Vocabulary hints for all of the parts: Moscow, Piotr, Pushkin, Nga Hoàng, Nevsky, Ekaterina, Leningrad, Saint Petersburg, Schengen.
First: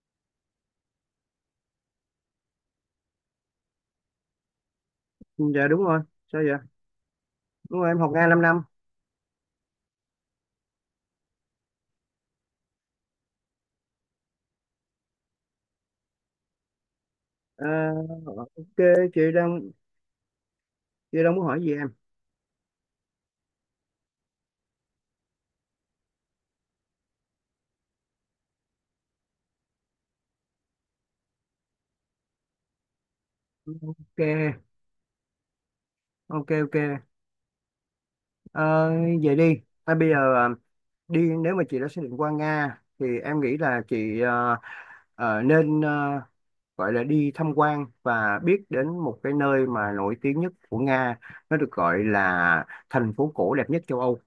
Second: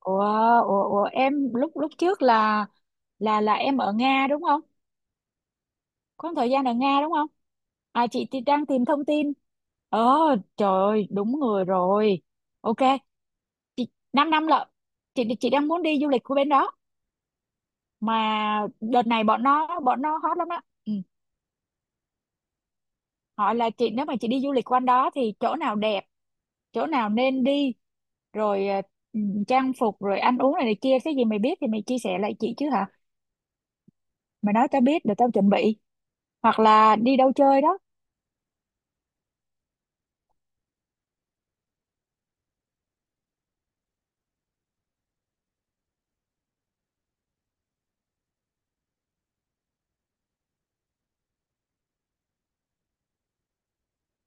Ủa, ủa, em lúc lúc trước là em ở Nga đúng không? Ừ, dạ đúng rồi. Có một Sao thời vậy? gian ở Nga đúng không? Đúng rồi, em À, học Nga chị thì 5 năm. đang tìm thông tin. Ờ trời ơi, đúng người rồi. Ok, chị 5 năm lận. Chị đang muốn đi du lịch của bên đó, Ờ, mà ok, đợt chị này bọn đang nó bọn nó hot lắm á. Ừ. chị đang muốn hỏi gì em? Hỏi là chị nếu mà chị đi du lịch quanh đó thì chỗ nào đẹp, chỗ nào nên đi, rồi ừ, trang phục rồi ăn uống này, này kia cái gì mày biết thì mày chia sẻ lại chị chứ hả? Mày Ok, nói tao biết để tao chuẩn bị. ok, Hoặc ok. là đi đâu chơi đó. Ờ, Vậy đi à, bây giờ đi, nếu mà chị đã xác định qua Nga thì em nghĩ là chị nên gọi là đi tham quan và biết đến một cái nơi mà nổi tiếng nhất của Nga, nó được gọi là thành phố cổ đẹp nhất châu Âu.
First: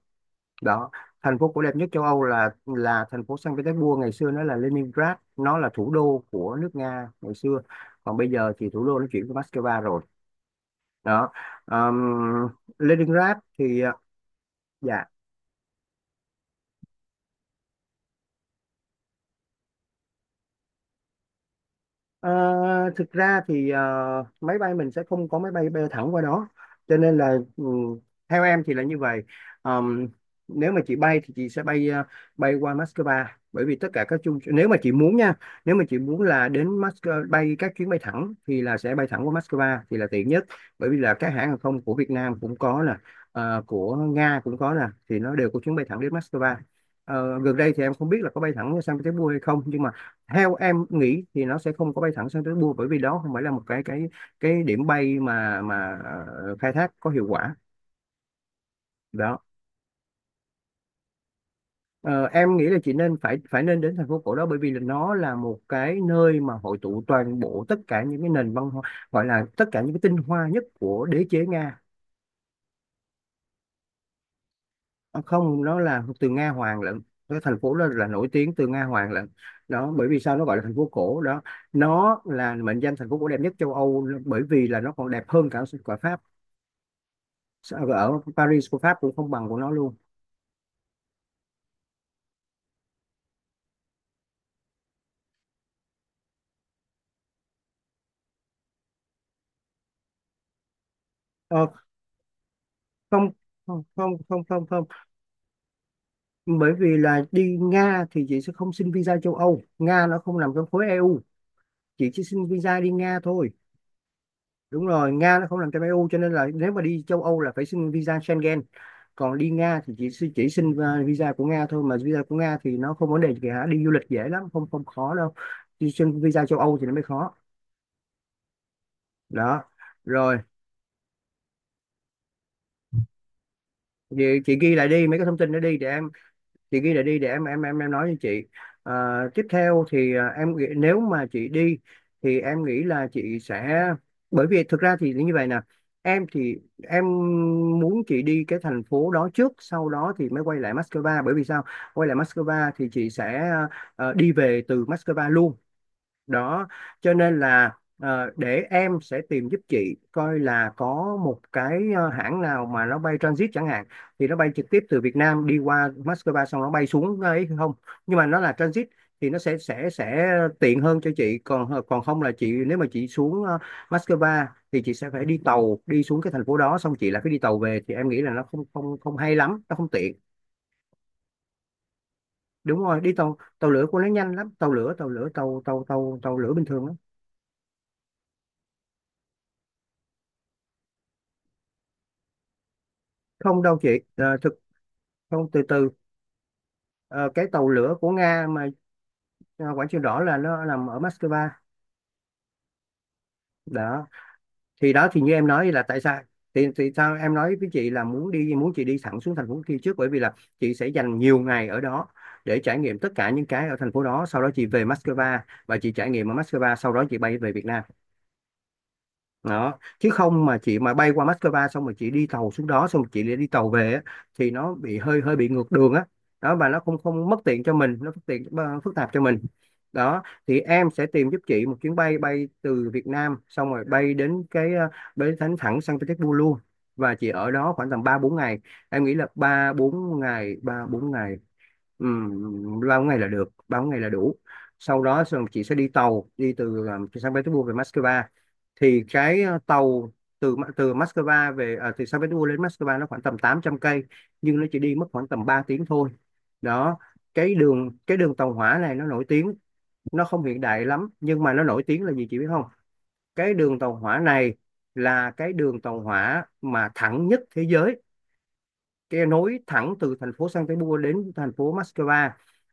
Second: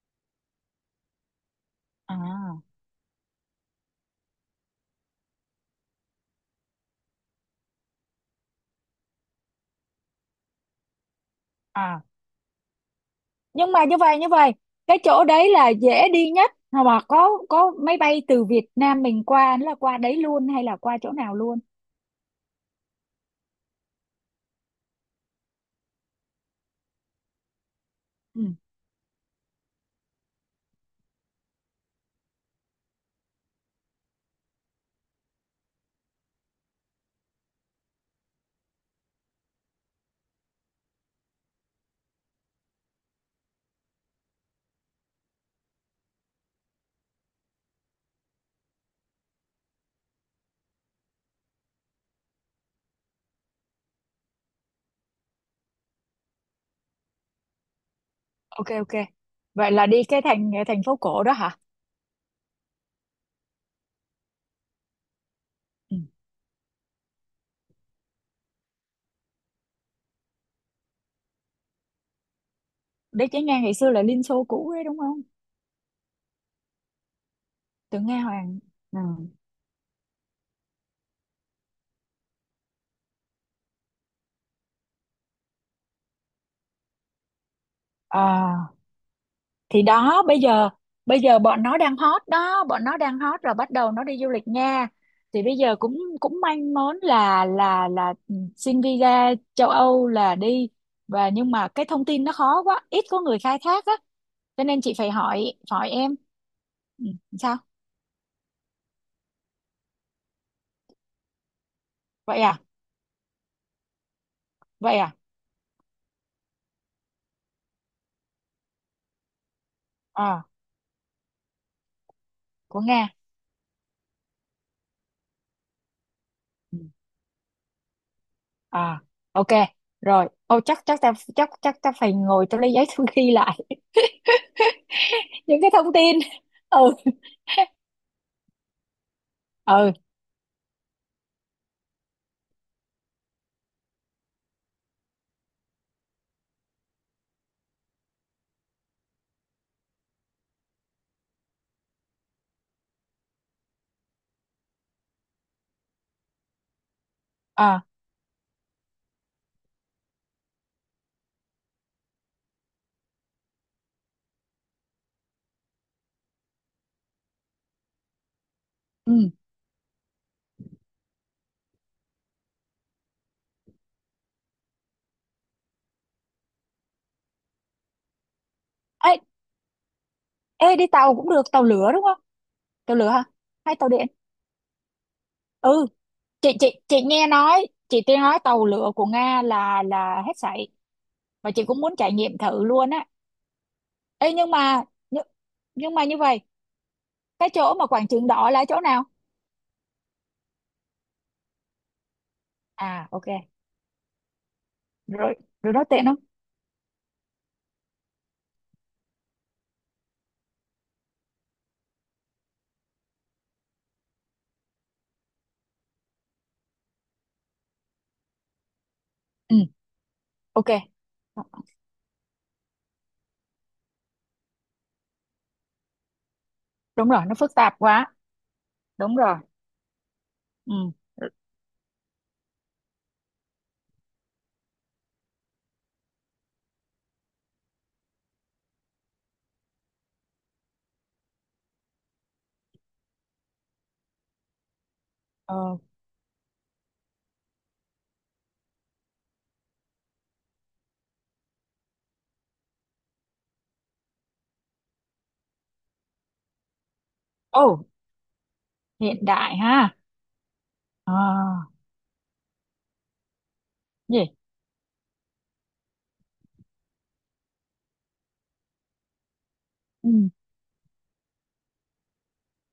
Đó. Thành phố cổ đẹp nhất châu Âu là à là thành phố Saint Petersburg, ngày xưa nó là Leningrad, nó là thủ đô của nước Nga ngày xưa, còn bây giờ thì thủ đô nó chuyển qua Moscow rồi. Đó. à Ờm, Leningrad nhưng thì, mà như vậy, cái dạ. chỗ đấy là dễ đi nhất, mà có máy bay từ Việt Nam mình qua nó là qua đấy luôn hay là qua chỗ nào luôn? Ờ, Thực ra thì máy bay mình sẽ không có máy bay bay thẳng qua đó, cho nên là theo Ừ. em thì là như vậy. Ờm, Nếu mà chị bay thì chị sẽ bay qua Moscow, bởi vì tất cả các chung, nếu mà chị muốn nha, nếu mà chị muốn là đến Moscow bay các chuyến bay thẳng thì là sẽ bay thẳng qua Moscow thì là tiện nhất. Bởi vì là các hãng hàng không của Việt Nam cũng có nè, của Nga cũng có nè, thì nó đều có chuyến bay thẳng đến Moscow. Gần đây thì em không biết là có bay thẳng sang Petersburg hay không, nhưng mà theo em nghĩ thì nó sẽ không có bay thẳng sang tới Bua, bởi vì đó không phải là một cái điểm bay mà khai thác có hiệu quả. Ok, ok. Đó. Vậy là đi cái thành thành phố cổ đó hả? Ờ, em nghĩ là chị nên phải phải nên đến thành phố cổ đó, bởi vì là nó là một Ừ. cái nơi mà hội tụ toàn bộ tất cả những cái nền văn hóa, gọi là tất cả những cái tinh hoa nhất của đế chế Nga. Đấy chỉ nghe ngày xưa là Liên Xô cũ đấy đúng Ờ, không? Không, nó là từ Nga Hoàng lận, cái thành phố đó Từ là Nga nổi tiếng Hoàng. từ Nga Ừ. Hoàng lận. Đó, bởi vì sao nó gọi là thành phố cổ đó, nó là mệnh danh thành phố cổ đẹp nhất châu Âu, bởi vì là nó còn đẹp hơn cả cả Pháp, ở Paris À. của Pháp cũng không bằng của nó Thì luôn. đó, bây giờ bọn nó đang hot đó, bọn nó đang hot rồi bắt đầu nó đi du lịch nha. Thì bây giờ cũng cũng manh mốn là xin visa châu Âu là đi. Và nhưng mà ờ, cái thông tin nó khó quá, ít có Không, người khai không, thác á. không, không, Cho không, nên không. chị phải hỏi hỏi em. Bởi vì Ừ, là đi sao Nga thì chị sẽ không xin visa châu Âu, Nga nó không nằm trong khối EU, chị chỉ vậy? xin À, visa đi Nga thôi. Đúng vậy rồi, à. Nga nó không nằm trong EU cho nên là nếu mà đi châu Âu là phải xin visa Schengen, còn đi Nga thì chị À. chỉ xin visa của Nga thôi, mà visa của Nga thì Của nó Nga. không vấn đề gì cả, đi du lịch dễ lắm, không, không khó đâu. Đi xin visa châu Âu Ừ. thì nó mới khó. À. Ok. Đó. Rồi, Rồi, ô chắc chắc ta phải ngồi, tao lấy giấy tao ghi lại. vậy chị ghi lại đi mấy cái thông tin đó Những cái đi để thông em. tin. Chị Ừ. ghi lại đi để em nói cho chị. Ờ, Tiếp theo Ừ. thì em nghĩ nếu mà chị đi thì em nghĩ là chị sẽ, bởi vì thực ra thì như vậy nè, em thì em muốn chị đi cái thành phố đó trước sau đó thì mới quay lại Moscow. Bởi vì sao? Quay lại Moscow thì chị sẽ đi về từ Moscow luôn. Đó, cho nên là À. Để em sẽ tìm giúp chị coi là có một cái hãng nào mà nó bay transit chẳng hạn, thì nó bay trực tiếp từ Việt Nam đi qua Moscow xong nó bay xuống ấy không, nhưng mà nó là transit, Ừ. thì nó sẽ tiện hơn cho chị. Còn không là chị, nếu mà chị xuống Moscow thì chị sẽ phải đi tàu đi xuống cái thành phố đó xong chị lại phải đi tàu về, thì em nghĩ là nó không không Ê, không hay lắm, nó không tiện. ê, đi tàu cũng được, tàu lửa đúng không? Đúng Tàu rồi, lửa đi hả? tàu, tàu Hay lửa tàu của nó điện? nhanh lắm, tàu lửa tàu lửa tàu tàu Ừ. tàu tàu chị lửa bình chị thường lắm. chị nghe nói chị nghe nói tàu lửa của Nga là hết sảy, và chị cũng muốn trải nghiệm thử luôn á. Không đâu chị. Ờ, Ê, nhưng mà. nhưng, Không, từ từ. nhưng mà như vậy, Ờ, cái cái tàu chỗ mà lửa Quảng của Trường Nga Đỏ là mà. chỗ nào? Quảng Trường Đỏ là nó nằm ở Moscow. À, ok. Đó. Thì đó, thì như Rồi. em nói Rồi là đó, tại tiện không? sao, thì sao em nói với chị là muốn chị đi thẳng xuống thành phố kia trước, bởi vì là chị sẽ dành nhiều ngày ở đó để trải nghiệm tất cả những cái ở thành phố đó, sau đó chị về Moscow và chị trải nghiệm ở Moscow, sau đó chị bay về Việt Nam. Ừ. Đó, chứ không mà Ok. chị mà bay qua Moscow xong rồi chị đi tàu xuống đó xong rồi chị lại đi tàu về á, thì nó bị hơi hơi bị ngược đường á. Đó, và nó không Đúng rồi, không nó mất phức tiện cho tạp mình, quá. nó phức tiện, phức tạp Đúng cho rồi. mình. Đó, thì em Ừ. sẽ tìm giúp chị một chuyến bay bay từ Việt Nam xong rồi bay đến cái, bay thẳng thẳng San Petersburg luôn. Và chị ở đó khoảng tầm 3 4 ngày, em nghĩ là 3 4 ngày, 3 4 ngày. Ừ, bao ngày là được, bao ngày là đủ. Sau đó xong chị sẽ Ờ. đi tàu đi từ từ San Petersburg về Moscow. Thì cái tàu từ từ Moscow về, từ Saint Petersburg đến Moscow nó khoảng tầm 800 cây, nhưng nó chỉ đi mất khoảng tầm 3 tiếng thôi. Đó, Ồ. Cái đường tàu hỏa này nó nổi Hiện tiếng, đại ha. nó không hiện đại lắm, nhưng mà nó À. nổi tiếng là gì chị biết không? Cái đường tàu hỏa Gì? này là cái đường tàu hỏa mà thẳng nhất thế giới, cái nối thẳng Ừ. từ thành phố Saint Petersburg đến thành phố Moscow.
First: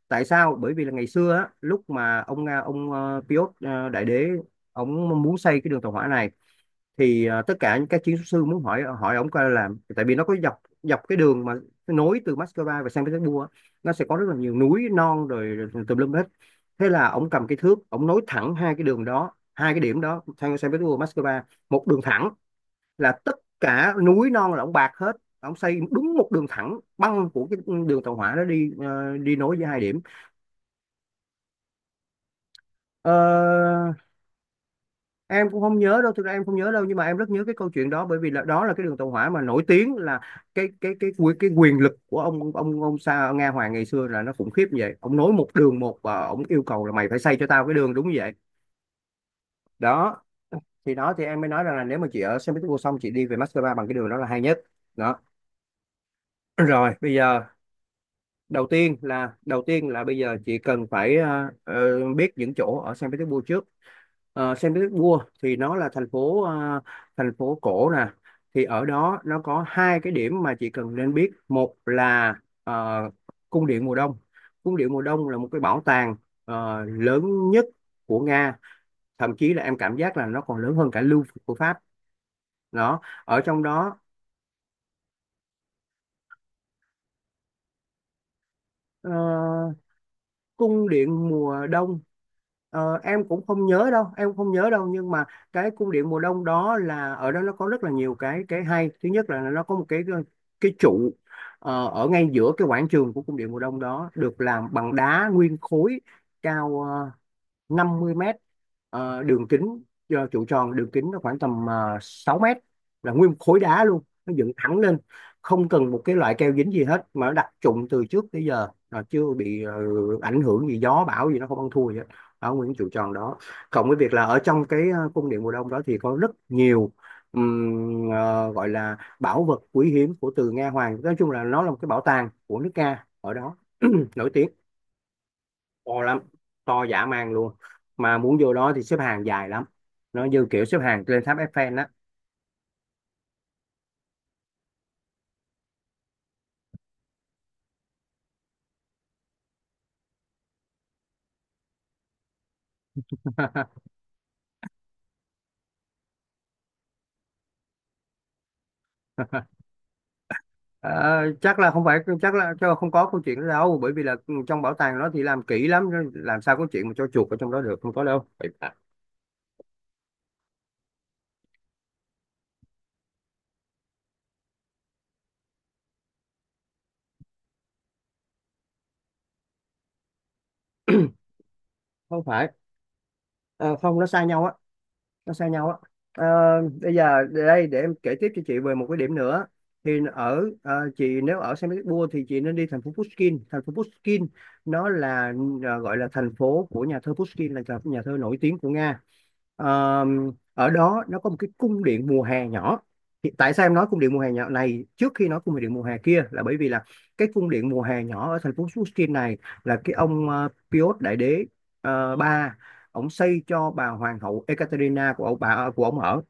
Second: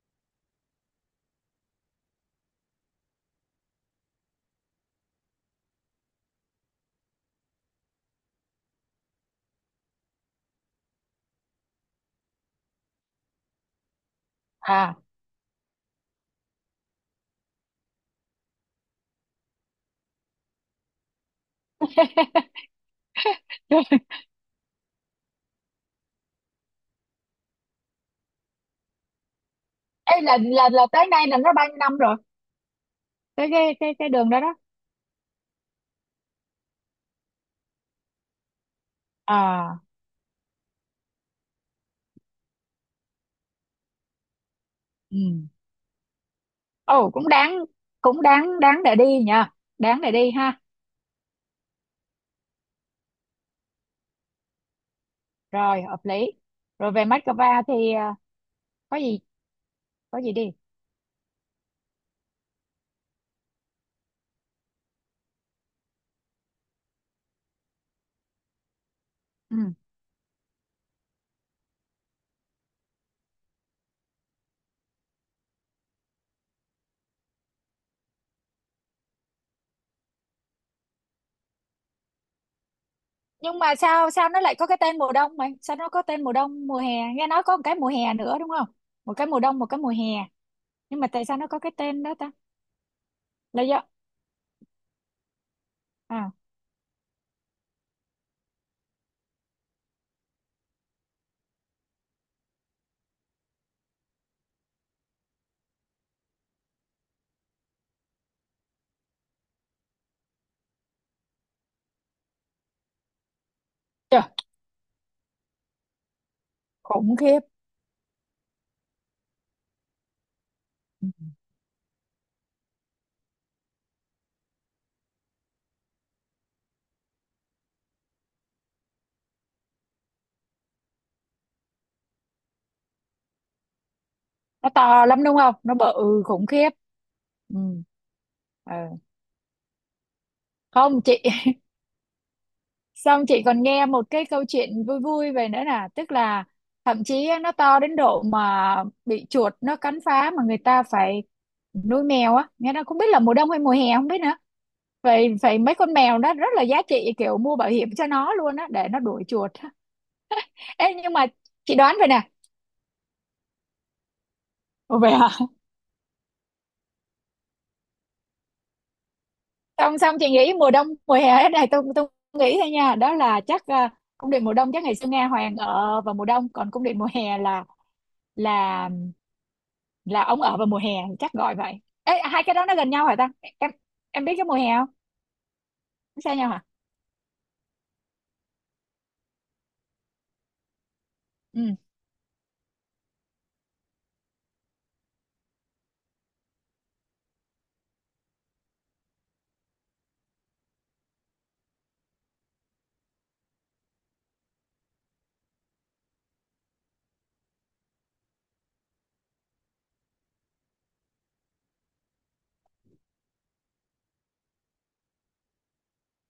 Tại sao? Bởi vì là ngày xưa á, lúc mà ông Piotr Đại Đế, ông muốn xây cái đường tàu hỏa này, thì tất cả những các chiến sư muốn hỏi hỏi ông coi làm, tại vì nó có dọc dọc cái đường mà nối từ Moscow và Saint Petersburg, nó sẽ có rất là nhiều núi À. non rồi tùm lum hết. Thế là ông cầm cái thước ông nối thẳng hai cái đường đó, hai cái điểm đó Saint Petersburg Moscow, một đường thẳng, là tất cả núi non là ông bạc hết. Ông xây đúng một đường thẳng băng của cái đường tàu hỏa đó đi nối với hai điểm. Ê, là tới nay là nó bao nhiêu năm rồi, Ờ, cái đường đó đó? em cũng không nhớ đâu, thực ra em không nhớ đâu, nhưng mà em rất nhớ cái câu chuyện đó, bởi vì là đó là cái đường tàu hỏa mà nổi À. tiếng là cái quyền lực của ông Sa Nga Hoàng ngày xưa là nó khủng khiếp như vậy, ông nối Ừ. một đường và ông yêu cầu là mày Ồ, phải cũng xây cho tao đáng. cái đường đúng Cũng vậy. đáng đáng để đi nha. Đáng để đó đi ha. thì đó thì em mới nói rằng là nếu mà chị ở Saint Petersburg xong chị đi về Moscow bằng cái đường đó là hay nhất. Đó. Rồi, hợp lý. Rồi Rồi về bây giờ, Moscow thì có gì, đầu tiên là bây có gì giờ đi. chị cần phải biết những chỗ ở Saint Petersburg trước. Saint Petersburg thì nó là thành phố cổ nè, thì ở đó nó Ừ. có hai cái điểm mà chị cần nên biết, một là ờ, cung điện mùa đông. Cung điện mùa đông là một cái bảo tàng lớn nhất của Nga, thậm chí là em cảm giác là nó còn lớn hơn cả Louvre của Pháp. Đó, ở Nhưng trong mà đó, sao sao nó lại có cái tên mùa đông mày, sao nó có tên mùa đông mùa hè? Nghe nói có một cái mùa hè nữa đúng không? ờ, Một cái mùa đông, một cái mùa hè. cung Nhưng mà tại điện sao nó có mùa cái đông. tên đó ta? Em cũng Là không do. nhớ đâu, em không nhớ đâu, nhưng mà cái cung điện mùa À, đông đó là ở đó nó có rất là nhiều cái hay, thứ nhất là nó có một cái trụ ở ngay giữa cái quảng trường của cung điện mùa đông đó, được làm bằng đá nguyên khối, cao 50 mét, đường kính, trụ tròn đường kính nó khoảng tầm 6 mét, là nguyên một khối đá luôn trời nó dựng thẳng lên, không cần một cái loại keo dính gì hết, khủng mà nó khiếp. đặt trụng từ trước tới giờ là chưa bị ảnh hưởng gì, gió bão gì nó không ăn thua gì hết, ở nguyên trụ tròn đó, cộng với việc là ở trong cái cung điện mùa đông đó thì có rất nhiều, gọi là bảo vật quý hiếm của từ Nga Hoàng, nói chung là nó là một cái bảo tàng của nước Nga ở đó nổi tiếng. Nó to lắm đúng không, nó To lắm, bự khủng khiếp. to dã man luôn, Ừ. mà muốn vô đó Ừ. thì xếp hàng dài lắm, nó như kiểu xếp Không hàng chị. lên tháp Eiffel đó. Xong chị còn nghe một cái câu chuyện vui vui về nữa, là tức là thậm chí á, nó to đến độ mà bị chuột nó cắn phá mà người ta phải nuôi mèo á, nghe nó không biết là mùa đông hay mùa hè không biết nữa. Vậy vậy mấy con mèo đó rất là giá trị, kiểu mua bảo hiểm cho nó luôn á, để nó đuổi chuột. Ờ, Ê, nhưng mà Chắc là chị không đoán phải, vậy nè. Chắc là không có câu chuyện đó đâu, bởi vì là trong bảo tàng Ồ nó vậy thì hả? làm kỹ lắm, làm sao có chuyện mà cho chuột ở trong đó được, không có đâu. Xong xong chị nghĩ mùa đông mùa hè thế này, tôi nghĩ thôi nha, đó là chắc cung điện mùa đông chắc ngày xưa Nga Hoàng ở vào mùa đông, còn cung điện mùa hè là là ông ở vào mùa hè, chắc gọi vậy. Ê, Không hai phải. cái đó nó gần nhau hả ta? em Ờ, không, nó xa em biết cái nhau á, mùa hè không? nó xa nhau á. Nó Ờ, xa nhau hả? Bây giờ để đây, để em kể tiếp cho chị về một cái điểm nữa. Thì ở chị nếu ở Ừ. Saint Petersburg thì chị nên đi thành phố Pushkin. Thành phố Pushkin nó là gọi là thành phố của nhà thơ Pushkin, là nhà nhà thơ nổi tiếng của Nga. Ờ, Ở đó nó có một cái cung điện mùa hè nhỏ. Thì tại sao em nói cung điện mùa hè nhỏ này trước khi nói cung điện mùa hè kia, là bởi vì là cái cung điện mùa hè nhỏ ở thành phố Pushkin này là cái ông Piotr Đại Đế. Ba Ổng xây cho bà hoàng hậu Ekaterina của ông bà của ổng ở,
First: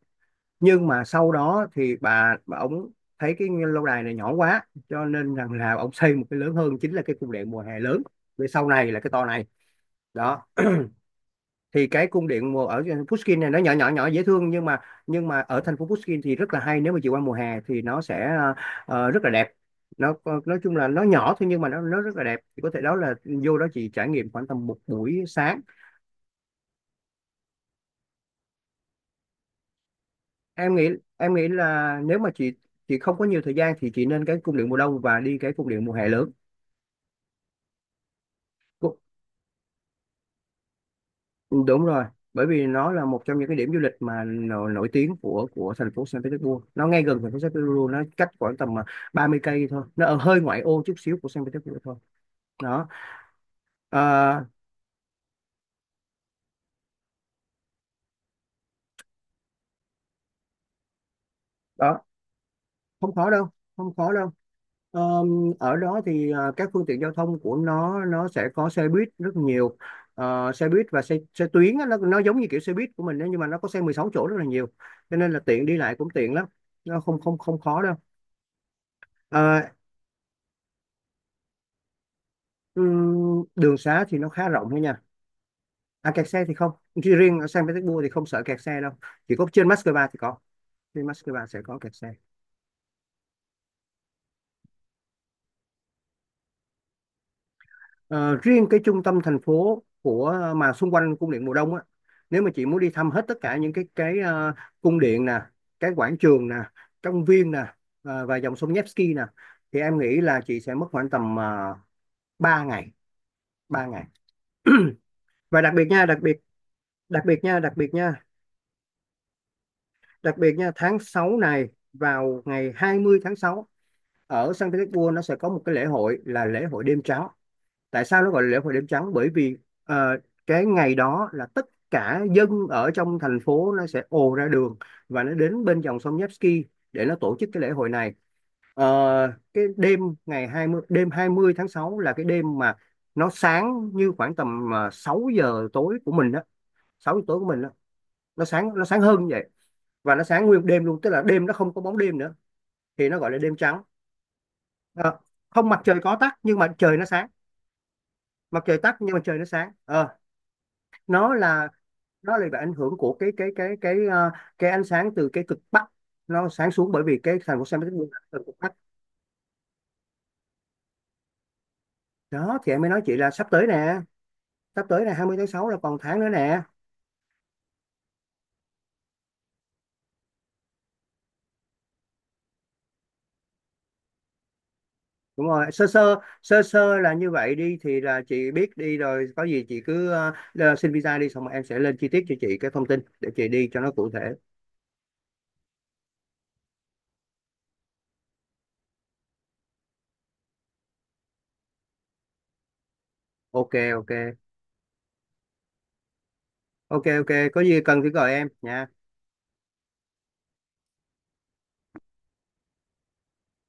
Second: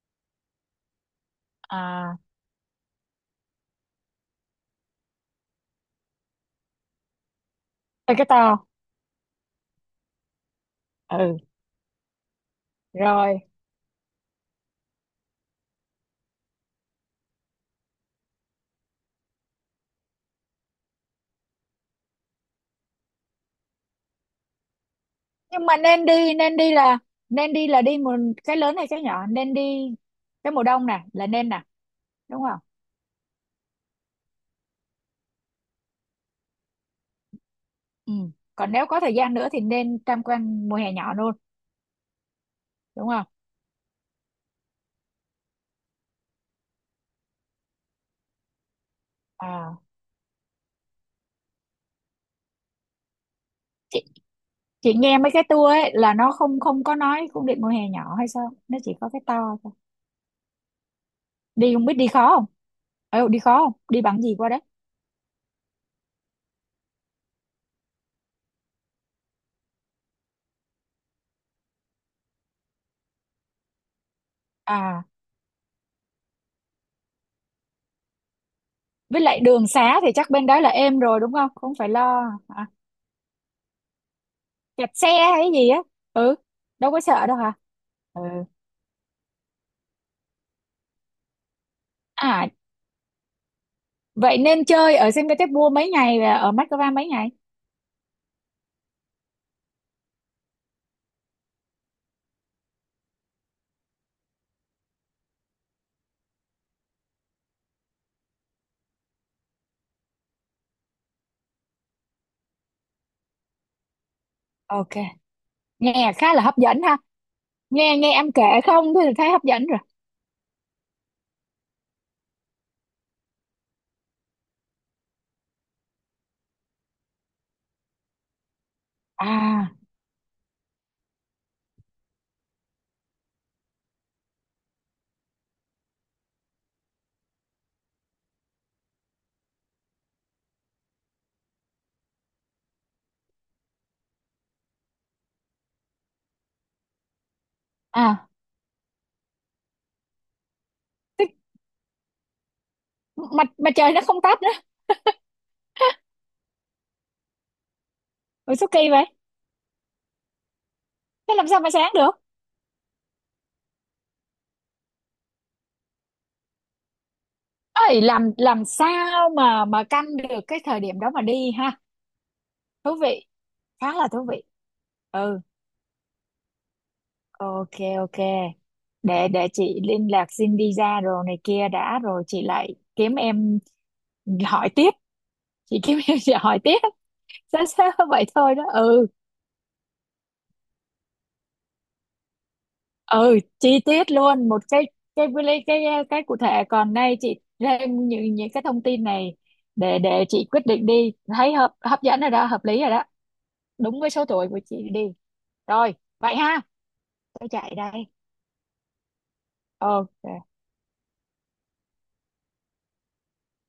nhưng mà sau đó thì À. bà ổng thấy cái lâu đài này nhỏ quá cho nên rằng là ổng xây một cái lớn hơn, chính là cái cung điện mùa hè lớn Ê, cái to. về sau này, là cái to này đó. Ừ. Thì cái cung điện mùa ở Pushkin Rồi. này nó nhỏ nhỏ nhỏ dễ thương, nhưng mà ở thành phố Pushkin thì rất là hay, nếu mà chị qua mùa hè thì nó sẽ rất là đẹp. Nó nói chung là nó nhỏ thôi, nhưng mà nó rất là đẹp. Thì có thể đó là vô đó chị trải nghiệm khoảng tầm một buổi sáng. Nhưng mà nên đi là nên đi, là đi mùa, cái lớn hay cái nhỏ nên đi, cái mùa em đông nghĩ nè là em nghĩ nên nè, là nếu mà đúng chị không? chị không có nhiều thời gian thì chị nên cái cung điện mùa đông và đi cái cung điện mùa hè lớn. Ừ. Còn nếu Cu- có thời gian nữa thì nên tham quan mùa hè nhỏ luôn, Đúng rồi, bởi vì nó là đúng một không? trong những cái điểm du lịch mà nổi tiếng của thành phố Saint Petersburg. Nó ngay gần thành phố Saint Petersburg, nó cách khoảng tầm 30 cây À, thôi, nó ở hơi ngoại ô chút xíu của Saint Petersburg thôi đó. chị à, chị nghe mấy cái tour ấy là nó không không có nói cung điện mùa hè nhỏ hay sao, nó chỉ có cái to thôi. Đi không biết Đó, đi khó không? không Ừ, khó đi đâu, khó không, không đi khó bằng đâu. gì qua đó? Ờ, Ở đó thì các phương tiện giao thông của nó sẽ có xe buýt rất nhiều. Ờ, xe buýt và xe xe tuyến á, nó giống như kiểu xe buýt của mình đấy, nhưng mà nó có xe 16 chỗ rất là nhiều, À. cho nên là tiện, đi lại cũng tiện lắm, nó không không không khó đâu. Với lại Ờ, đường xá thì chắc bên đó là êm rồi đúng không, không phải lo. À, Đường xá thì nó khá rộng thôi kẹt nha. xe hay gì á? À, kẹt Ừ. xe thì không. Đâu có Chỉ sợ đâu riêng ở hả? Saint Petersburg thì Ừ. không sợ kẹt xe đâu, chỉ có trên Moscow thì có, trên Moscow sẽ có kẹt xe. À. Vậy nên chơi ở Saint Petersburg mấy ngày và ở Moscow mấy ngày? Ờ, Riêng cái trung tâm thành phố của mà xung quanh cung điện mùa đông á, nếu mà chị muốn đi thăm hết tất cả những cái cung điện nè, cái quảng trường nè, công viên nè, và dòng sông Nevsky nè, thì em nghĩ là chị sẽ mất khoảng tầm 3 ngày, ba ngày. Ok, Và đặc biệt nha, nghe đặc khá biệt, là hấp dẫn ha. đặc biệt nha, đặc biệt Nghe nghe nha, em kể không thì thấy hấp dẫn rồi. đặc biệt nha, tháng 6 này, vào ngày 20 tháng 6, ở Saint Petersburg nó sẽ có một cái lễ hội, là lễ hội đêm trắng. Tại sao nó gọi là lễ hội đêm trắng? Bởi vì À. ờ, cái ngày đó là tất cả dân ở trong thành phố nó sẽ ồ ra đường và nó đến bên dòng sông Nevsky để nó tổ chức cái lễ hội này. Ờ, cái đêm, ngày 20, đêm 20 tháng 6 là cái đêm mà nó sáng như khoảng tầm 6 giờ tối của mình đó, 6 giờ tối của mình đó. À. Nó sáng nó sáng hơn như vậy, và nó sáng nguyên đêm luôn, tức là đêm nó không có bóng đêm nữa, thì nó gọi là mặt đêm mặt trắng. trời nó không tắt nữa? Ờ, không, mặt trời có tắt nhưng mà trời nó sáng, Ôi mặt số trời kỳ tắt vậy. nhưng mà trời nó sáng. Ờ, Thế nó làm sao là mà sáng được? nó là bị ảnh hưởng của cái cái cái ánh sáng từ cái cực bắc, nó sáng xuống, bởi vì cái thành phố San Ấy, Francisco là làm từ cực làm bắc sao mà canh được cái thời điểm đó mà đi ha? đó. Thì em mới Thú nói chị vị, là sắp tới khá nè, là thú vị. sắp tới là hai mươi Ừ. tháng sáu là còn tháng nữa nè. Ok. Ok. Để chị liên lạc xin visa rồi này kia đã, rồi chị lại kiếm em hỏi tiếp. Đúng rồi, Chị sơ kiếm sơ, em, chị hỏi sơ tiếp. sơ là như vậy. sao Đi sao thì là vậy chị thôi đó. biết đi Ừ. rồi, có gì chị cứ xin visa đi xong rồi em sẽ lên chi tiết cho chị cái thông tin để Ừ, chị đi cho chi nó cụ tiết thể. luôn một cái, cái cái cái cái cụ thể, còn nay chị thêm những cái thông tin này, để chị quyết định đi, thấy hấp dẫn rồi đó, hợp lý rồi đó. Ok, Đúng ok. với số tuổi của chị đi. Rồi, vậy ha. Ok, ok, Tôi có chạy gì cần đây. thì gọi em nha. Ok.